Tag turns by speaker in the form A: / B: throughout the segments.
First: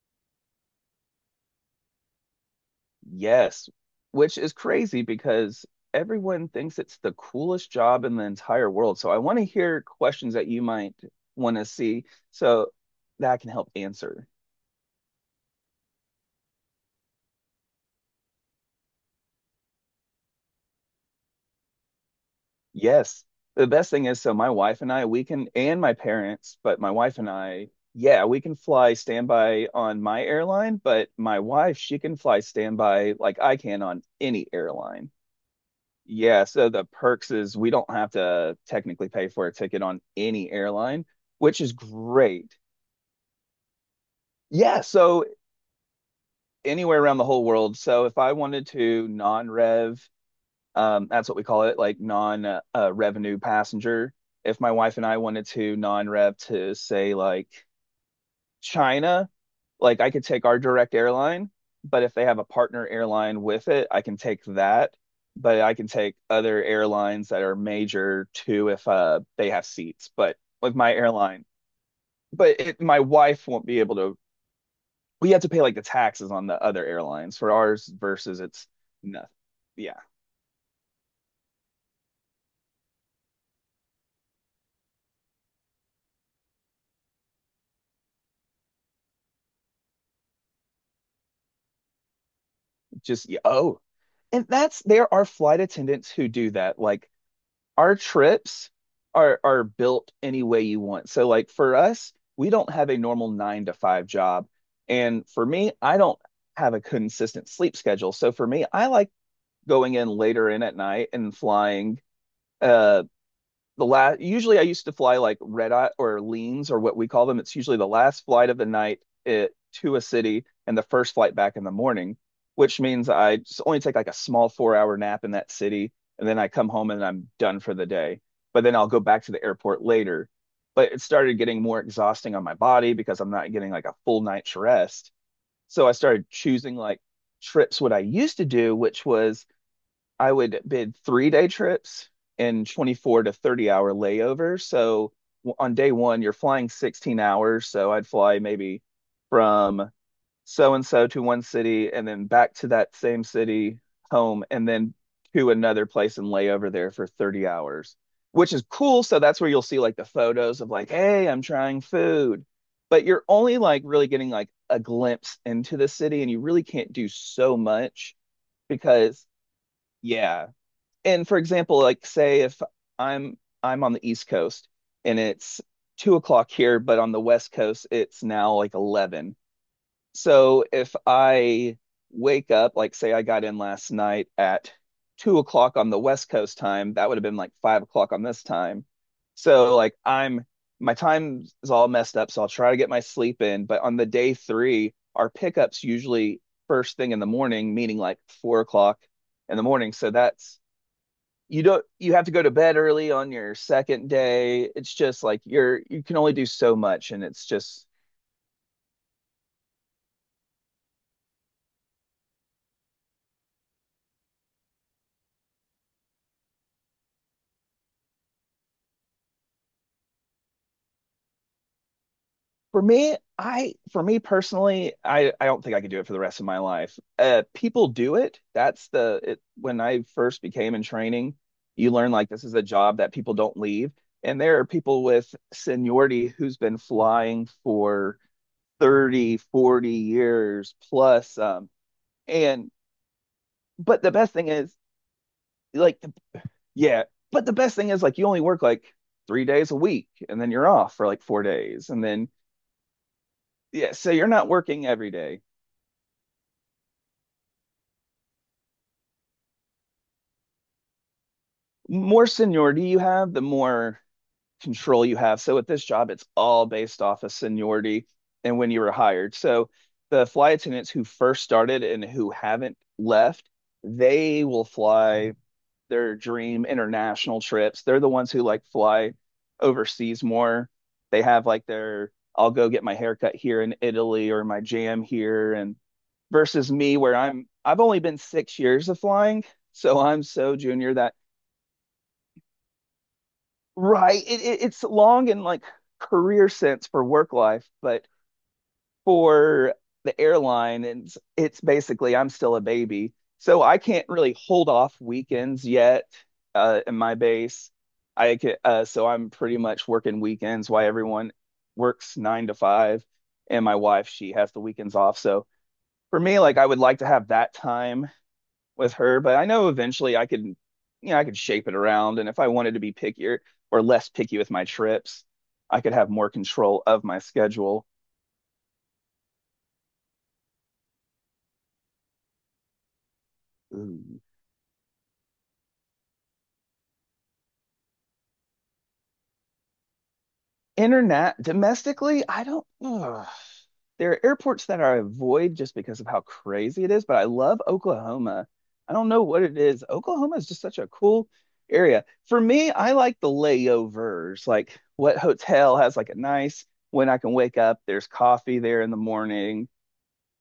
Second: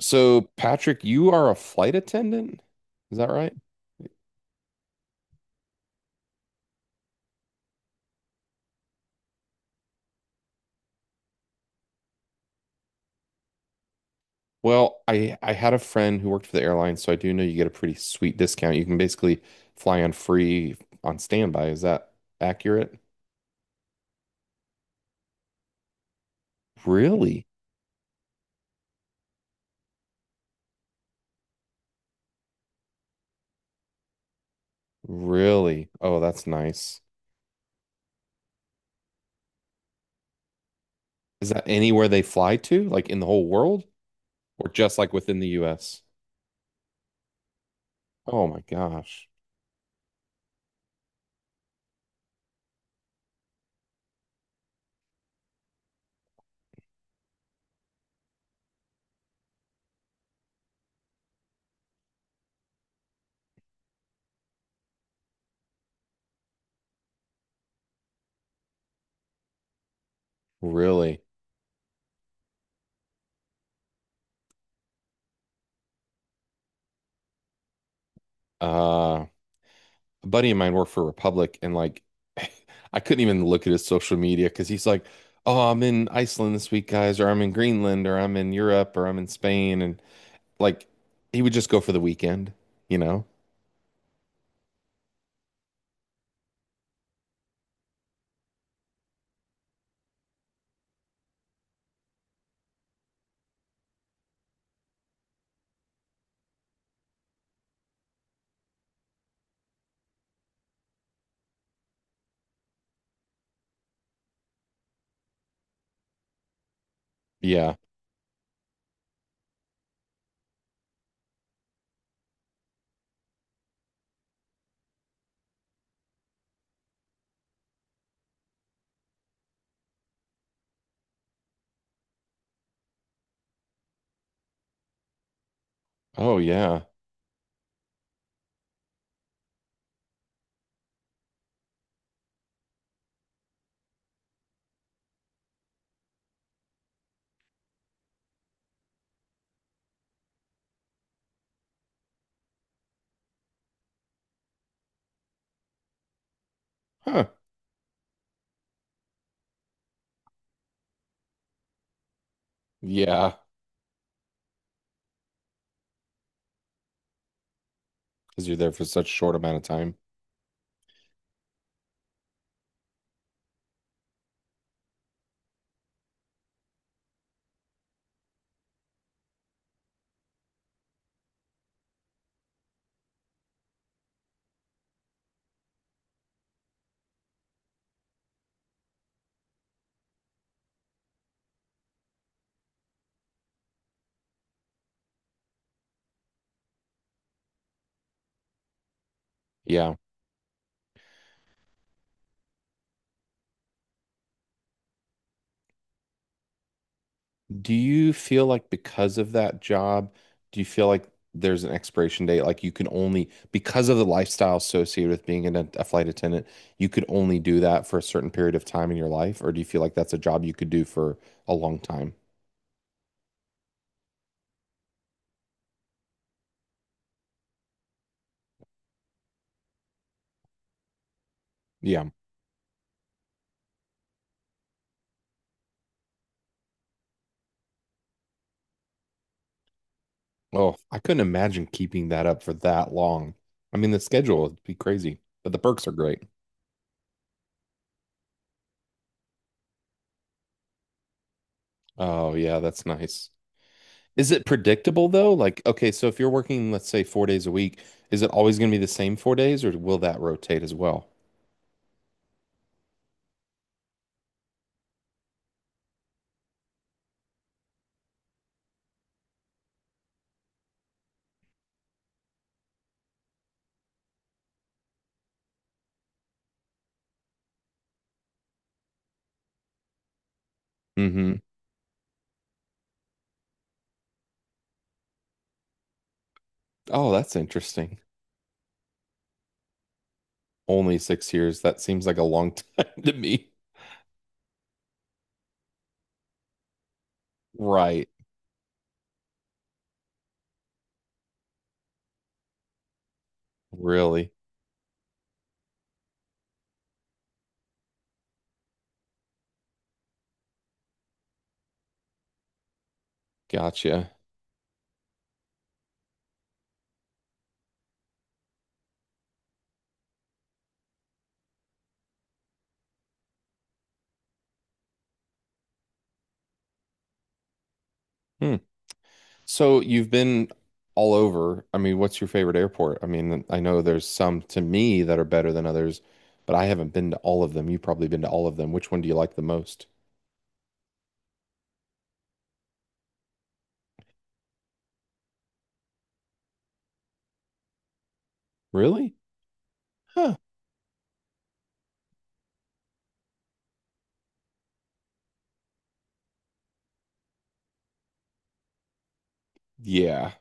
A: So, Patrick, you are a flight attendant? Is that right?
B: Yes, which is crazy because everyone thinks it's the coolest job in the entire world. So I want to hear questions that you might want to see so that I can help answer.
A: Well, I had a friend who worked for the airline, so I do know you get a pretty sweet discount. You can basically fly on free on standby. Is that accurate?
B: Yes. The best thing is, so my wife and I, we can, and my parents, but my wife and
A: Really?
B: I, yeah, we can fly standby on my airline, but my wife, she can fly standby like I can on any airline.
A: Really? Oh,
B: Yeah,
A: that's
B: so the
A: nice.
B: perks is we don't have to technically pay for a ticket on any airline,
A: Is
B: which
A: that
B: is
A: anywhere they
B: great.
A: fly to? Like in the whole world? Or
B: Yeah,
A: just like
B: so
A: within the US?
B: anywhere around the whole world. So if I
A: Oh my
B: wanted to
A: gosh.
B: non-rev, that's what we call it, like non revenue passenger. If my wife and I wanted to non-rev to say like China, like I could take our direct airline, but if they have a partner airline with it, I can take that. But I can take other airlines that are major too if they have seats. But with my
A: Really?
B: airline, but it, my wife won't be able to. We have to pay like the taxes on the other airlines for ours versus it's
A: Uh
B: nothing. Yeah,
A: a buddy of mine worked for Republic and like I couldn't even look at his social media because he's like, oh, I'm in Iceland this week, guys, or I'm in Greenland, or I'm in Europe, or I'm in Spain. And like he would just go for the weekend, you know?
B: just yeah. Oh, and that's there are flight attendants who do that. Like our trips are built any way you want. So like for us, we don't have a normal 9 to 5 job. And for me, I don't have a consistent sleep schedule. So for me, I like going in later in at night and flying uh the last usually I used to fly like red eye or leans or what we call them. It's
A: Yeah.
B: usually the last flight of the night to a city and the first flight back in the morning, which means I just only take like a small 4-hour nap in that city and then I come home and I'm done for the day. But then I'll go back to the airport later. But it started getting more exhausting on my body because I'm not getting like a full night's rest. So I started
A: Oh,
B: choosing
A: yeah.
B: like trips what I used to do, which was I would bid 3-day trips and 24 to 30 hour layovers. So on day one, you're flying 16 hours. So I'd fly maybe from so and so to one city and then back to that same city home and then to another place and lay over there for
A: Huh.
B: 30 hours, which is cool. So that's where you'll see like the photos of like, hey, I'm trying food. But you're
A: Yeah.
B: only like really getting like a glimpse into the city and you really can't do so much
A: Because you're there for such a
B: because.
A: short amount of time.
B: Yeah, and for example, like say if I'm I'm on the East Coast and it's 2 o'clock here, but on the West Coast it's now like 11. So if I wake up, like say I got in last night at 2 o'clock on the West Coast time, that would have been like 5 o'clock on this time. So like I'm my time is all messed up, so I'll try to get my sleep in. But on the day three, our pickups usually first thing in the morning, meaning like 4 o'clock in the morning.
A: Yeah.
B: So that's you don't you have to go to bed early on your second day. It's just like you can only do so much and it's
A: Do
B: just
A: you feel like because of that job, do you feel like there's an expiration date? Like you can only, because of the lifestyle associated with being a flight attendant, you could only do that for a certain period of time in your life? Or do you feel like that's a job you could do for a long time?
B: For me personally, I don't think I could do it for the rest of my life. People do it. That's when I first became in training, you
A: Yeah.
B: learn like this is a job that people don't leave. And there are people with seniority who's been flying for 30, 40
A: Oh,
B: years
A: I couldn't
B: plus
A: imagine keeping that up for
B: and
A: that long. I mean, the
B: but the best
A: schedule
B: thing
A: would be
B: is
A: crazy, but the perks are
B: like
A: great.
B: yeah. But the best thing is like you only work like 3 days a week and then you're off for like 4 days. And then,
A: Oh, yeah, that's nice.
B: yeah, so you're
A: Is it
B: not working
A: predictable
B: every
A: though?
B: day.
A: Like, okay, so if you're working, let's say 4 days a week, is it always going to be the same 4 days or will that rotate as well?
B: More seniority you have, the more control you have. So at this job, it's all based off of seniority and when you were hired. So the flight attendants who first started and who haven't left, they will fly their dream international trips. They're the ones who like fly overseas more. They
A: Hmm.
B: have like their I'll go get my haircut here in Italy or my jam here and versus me
A: Oh,
B: where
A: that's
B: I've
A: interesting.
B: only been 6 years of flying, so I'm so junior
A: Only
B: that.
A: 6 years. That seems like a long time to me.
B: Right. It's long in like career sense for work life, but
A: Right.
B: for the airline and it's basically I'm still a baby. So I can't
A: Really?
B: really hold off weekends yet in my base. I can, so I'm pretty much working weekends while everyone works 9 to 5. And my wife,
A: Gotcha.
B: she has the weekends off. So for me, like I would like to have that time with her, but I know eventually I could shape it around. And if I wanted to be pickier or less picky with my trips, I could have more control of my schedule.
A: Hmm. So you've been all over. I mean, what's your favorite airport? I mean, I know there's some to me that are better than others, but I haven't been to all of them. You've probably been to all of them. Which one do you like the most?
B: Internet domestically, I don't. Ugh. There are airports that I avoid just because of how crazy it is, but I love Oklahoma. I don't
A: Really?
B: know what it is.
A: Huh.
B: Oklahoma is just such a cool area. For me, I like the layovers, like what hotel has like a nice when I can wake up, there's coffee there in the morning.
A: Yeah.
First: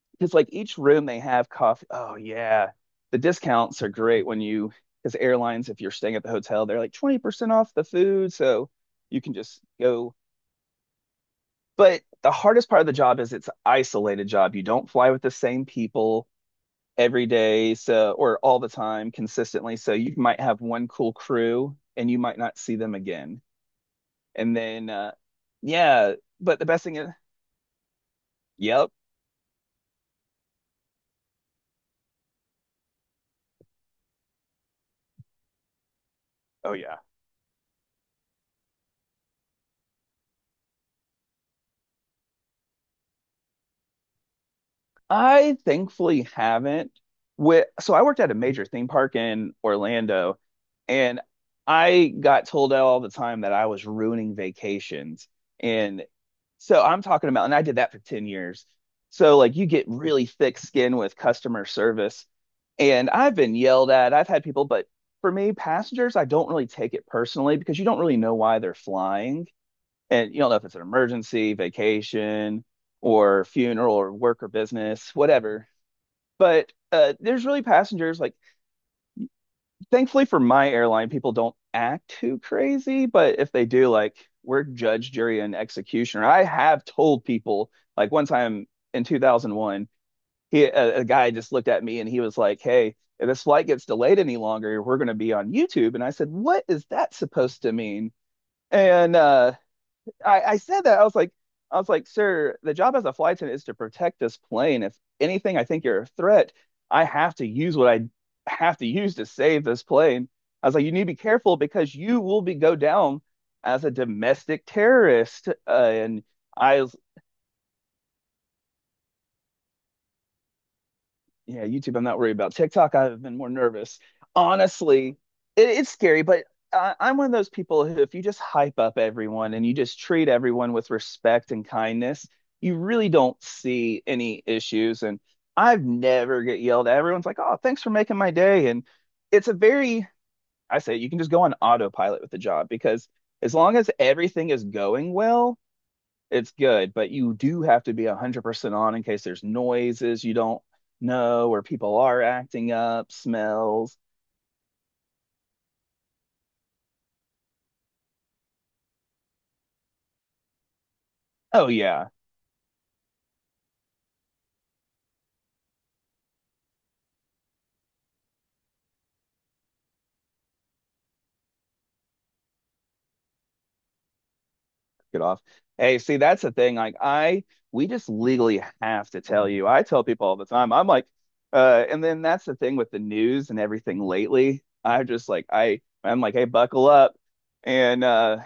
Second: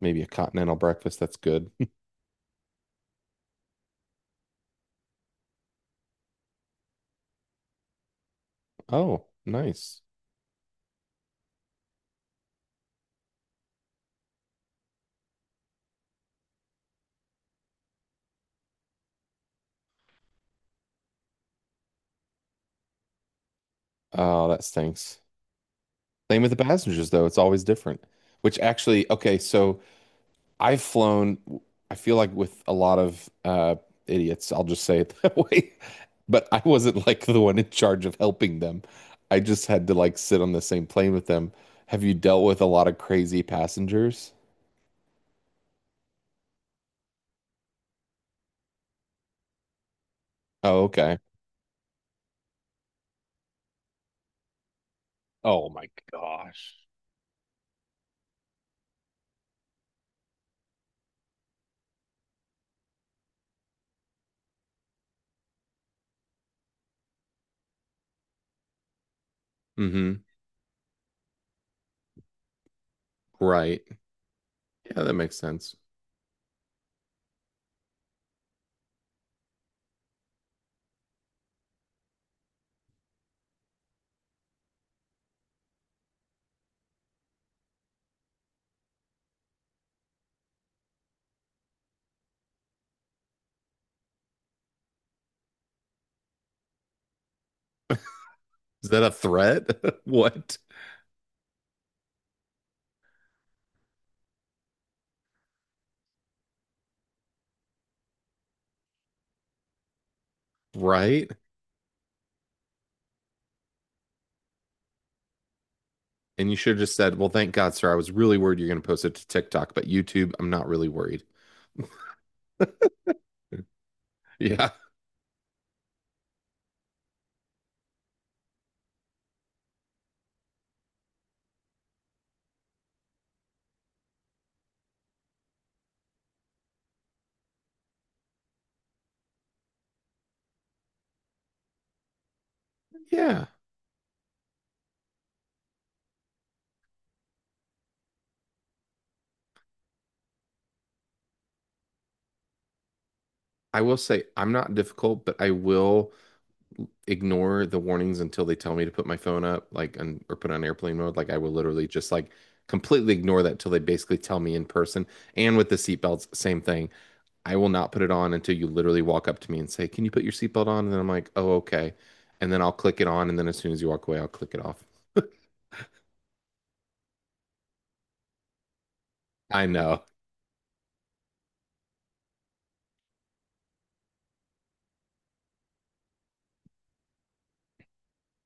A: Maybe a
B: Because like
A: continental
B: each room they
A: breakfast. That's
B: have
A: good.
B: coffee. Oh yeah. The discounts are great when you, because airlines, if you're staying at the hotel, they're like 20% off the food. So you
A: Oh,
B: can just
A: nice.
B: go. But the hardest part of the job is it's an isolated job. You don't fly with the same people every day, so or all the time consistently. So you might have one cool crew and you might not see them again.
A: Oh,
B: And
A: that
B: then
A: stinks.
B: yeah,
A: Same with the
B: but the best thing is,
A: passengers, though. It's always different. Which
B: yep.
A: actually, okay, so I've flown, I feel like with a lot of idiots, I'll just say it that way. But I
B: Oh yeah.
A: wasn't like the one in charge of helping them. I just had to like sit on the same plane with them. Have you dealt with a lot of crazy passengers?
B: I thankfully haven't. With, so I worked at a major theme park in Orlando.
A: Oh, okay.
B: And I got told all the time that I was ruining vacations.
A: Oh my
B: And
A: gosh.
B: so I'm talking about, and I did that for 10 years. So, like, you get really thick skin with customer service. And I've been yelled at. I've had people, but for me, passengers, I don't really take it personally because you don't really know why they're flying.
A: Mm-hmm.
B: And you don't know if it's an emergency, vacation, or
A: Right.
B: funeral, or work or
A: Yeah, that
B: business,
A: makes
B: whatever.
A: sense.
B: But there's really passengers like thankfully for my airline, people don't act too crazy, but if they do, like we're judge, jury, and executioner. I have told people, like one time in 2001, a guy just looked at me and he was like, "Hey, if this flight gets delayed any longer, we're going to be on YouTube." And I said, "What is that supposed to mean?"
A: Is that a
B: And
A: threat?
B: I,
A: What?
B: I said that. I was like, sir, the job as a flight attendant is to protect this plane. If anything, I think you're a threat. I have to use what I have to use to save this plane. I was like, you need to be
A: Right?
B: careful because you will be go down as a domestic terrorist. And
A: And you should have
B: I was
A: just said, well, thank God, sir. I was really worried you're going to post it to TikTok, but YouTube, I'm not really worried.
B: yeah, YouTube, I'm not worried about. TikTok, I've been more nervous.
A: Yeah.
B: Honestly, it's scary, but I'm one of those people who, if you just hype up everyone and you just treat everyone with respect and kindness, you really don't see any issues. And I've never get yelled at. Everyone's like, "Oh, thanks for making my day." And it's a very, I say, you can just go on autopilot with the job because
A: Yeah.
B: as long as everything is going well, it's good, but you do have to be 100% on in case there's noises you don't know or people are acting up,
A: I will
B: smells.
A: say I'm not difficult, but I will ignore the warnings until they tell me to put my phone up, like, and, or put it on airplane mode. Like, I will
B: Oh,
A: literally
B: yeah.
A: just like completely ignore that till they basically tell me in person. And with the seatbelts, same thing. I will not put it on until you literally walk up to me and say, can you put your seatbelt on? And then I'm like, oh, okay. And then I'll click it on. And then as soon as you walk away, I'll click it off.
B: Get off. Hey, see, that's the thing. Like, we just legally have to tell
A: I
B: you. I
A: know.
B: tell people all the time. I'm like, and then that's the thing with the news and everything lately. I just like, I'm like, hey, buckle up, and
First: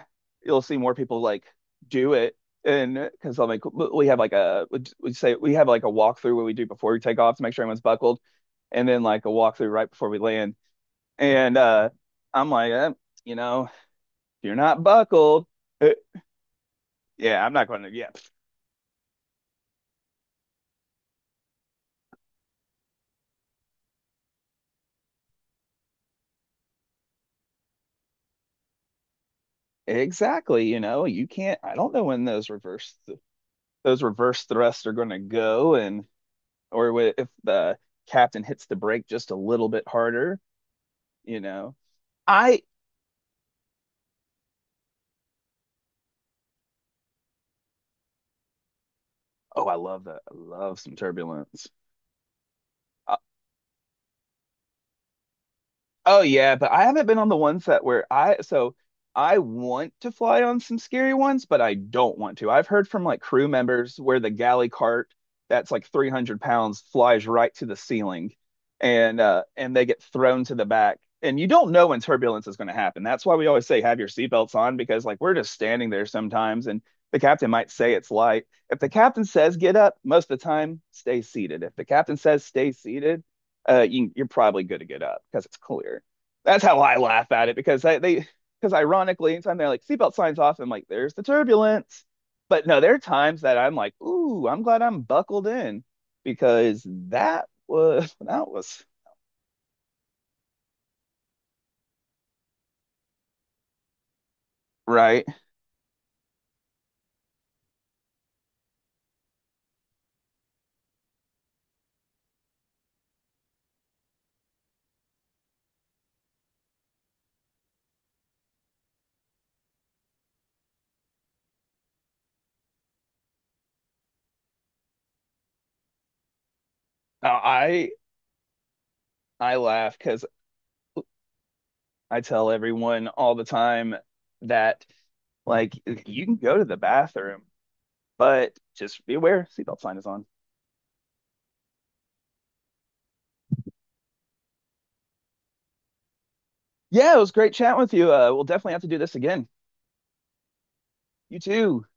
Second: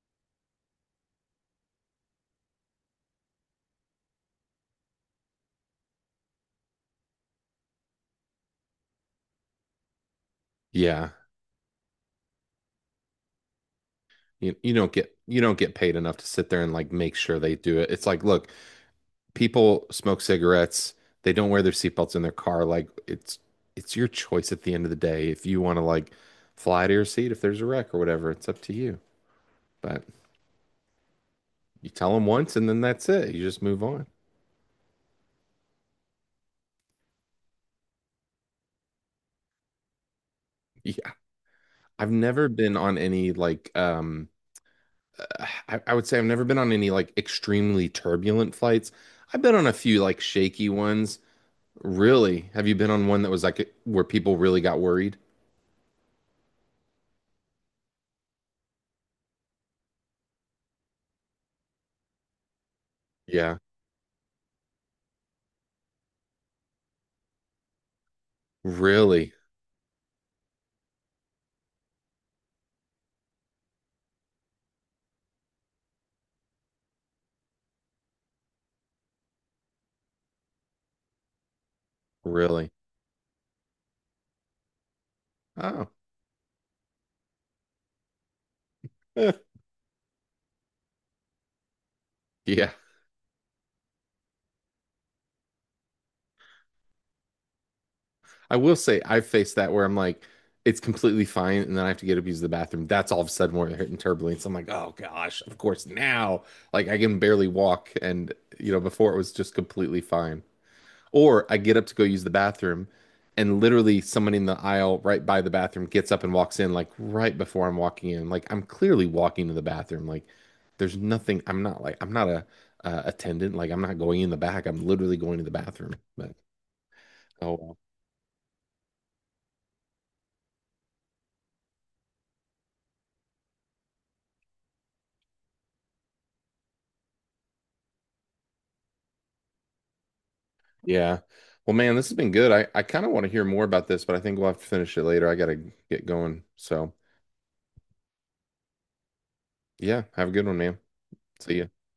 B: you'll see more people like do it. And because I'm like, we say we have like a walkthrough what we do before we take off to make sure everyone's buckled, and then like a walkthrough right before we land.
A: Yeah.
B: And I'm like, if
A: You,
B: you're
A: you
B: not
A: don't get
B: buckled, eh,
A: paid enough to sit there and like make sure
B: yeah, I'm
A: they
B: not
A: do
B: going
A: it.
B: to.
A: It's
B: Yeah,
A: like, look, people smoke cigarettes, they don't wear their seatbelts in their car. Like it's your choice at the end of the day if you want to like fly to your seat if there's a wreck or whatever. It's up to you. But
B: exactly, you can't I
A: you
B: don't know
A: tell
B: when
A: them
B: those
A: once and then
B: reverse
A: that's it. You just move
B: those
A: on.
B: reverse thrusts are going to go and or if the captain hits the brake just a little bit harder,
A: Yeah,
B: you know.
A: I've never
B: I
A: been on any like I would say I've never been on any like extremely turbulent flights. I've been on
B: Oh,
A: a
B: I
A: few
B: love
A: like
B: that. I
A: shaky
B: love some
A: ones.
B: turbulence.
A: Really? Have you been on one that was like where people really got worried?
B: Oh yeah, but I haven't been on the ones that where I, so I want to fly on some scary ones, but I don't want to. I've heard from like crew
A: Yeah.
B: members where the galley cart that's like 300 pounds flies right to the ceiling
A: Really?
B: and they get thrown to the back. And you don't know when turbulence is going to happen. That's why we always say have your seatbelts on because like we're just standing there sometimes and the captain might say it's light. If the captain says get up, most of the time stay seated. If the captain says
A: Really?
B: stay seated, you're probably good to get up because it's
A: Oh.
B: clear. That's how I laugh at it because they, because
A: Eh.
B: ironically, anytime they're like seatbelt signs off, I'm like, there's the turbulence. But
A: Yeah.
B: no, there are times that I'm like, ooh, I'm glad I'm buckled in because that was that
A: I will
B: was
A: say I've faced that where I'm like, it's completely fine, and then I have to get up to use the bathroom. That's all of a sudden where they're hitting turbulence. I'm like, oh
B: right.
A: gosh, of course now. Like I can barely walk, and you know, before it was just completely fine. Or I get up to go use the bathroom, and literally someone in the aisle right by the bathroom gets up and walks in, like right before I'm walking in. Like I'm clearly walking to the bathroom. Like there's nothing. I'm not like I'm not a attendant. Like I'm not going in the back. I'm literally going to the bathroom. But
B: Now,
A: oh well.
B: I laugh because I tell everyone all the time that like you can go to the bathroom, but just be aware seatbelt sign is on.
A: Yeah. Well, man, this has been good. I kind of want to hear more about this, but I think we'll have to finish it later. I gotta get going. So
B: Yeah, it was great chatting with you. We'll definitely have to do this again.
A: yeah, have a good one, man.
B: You
A: See ya.
B: too.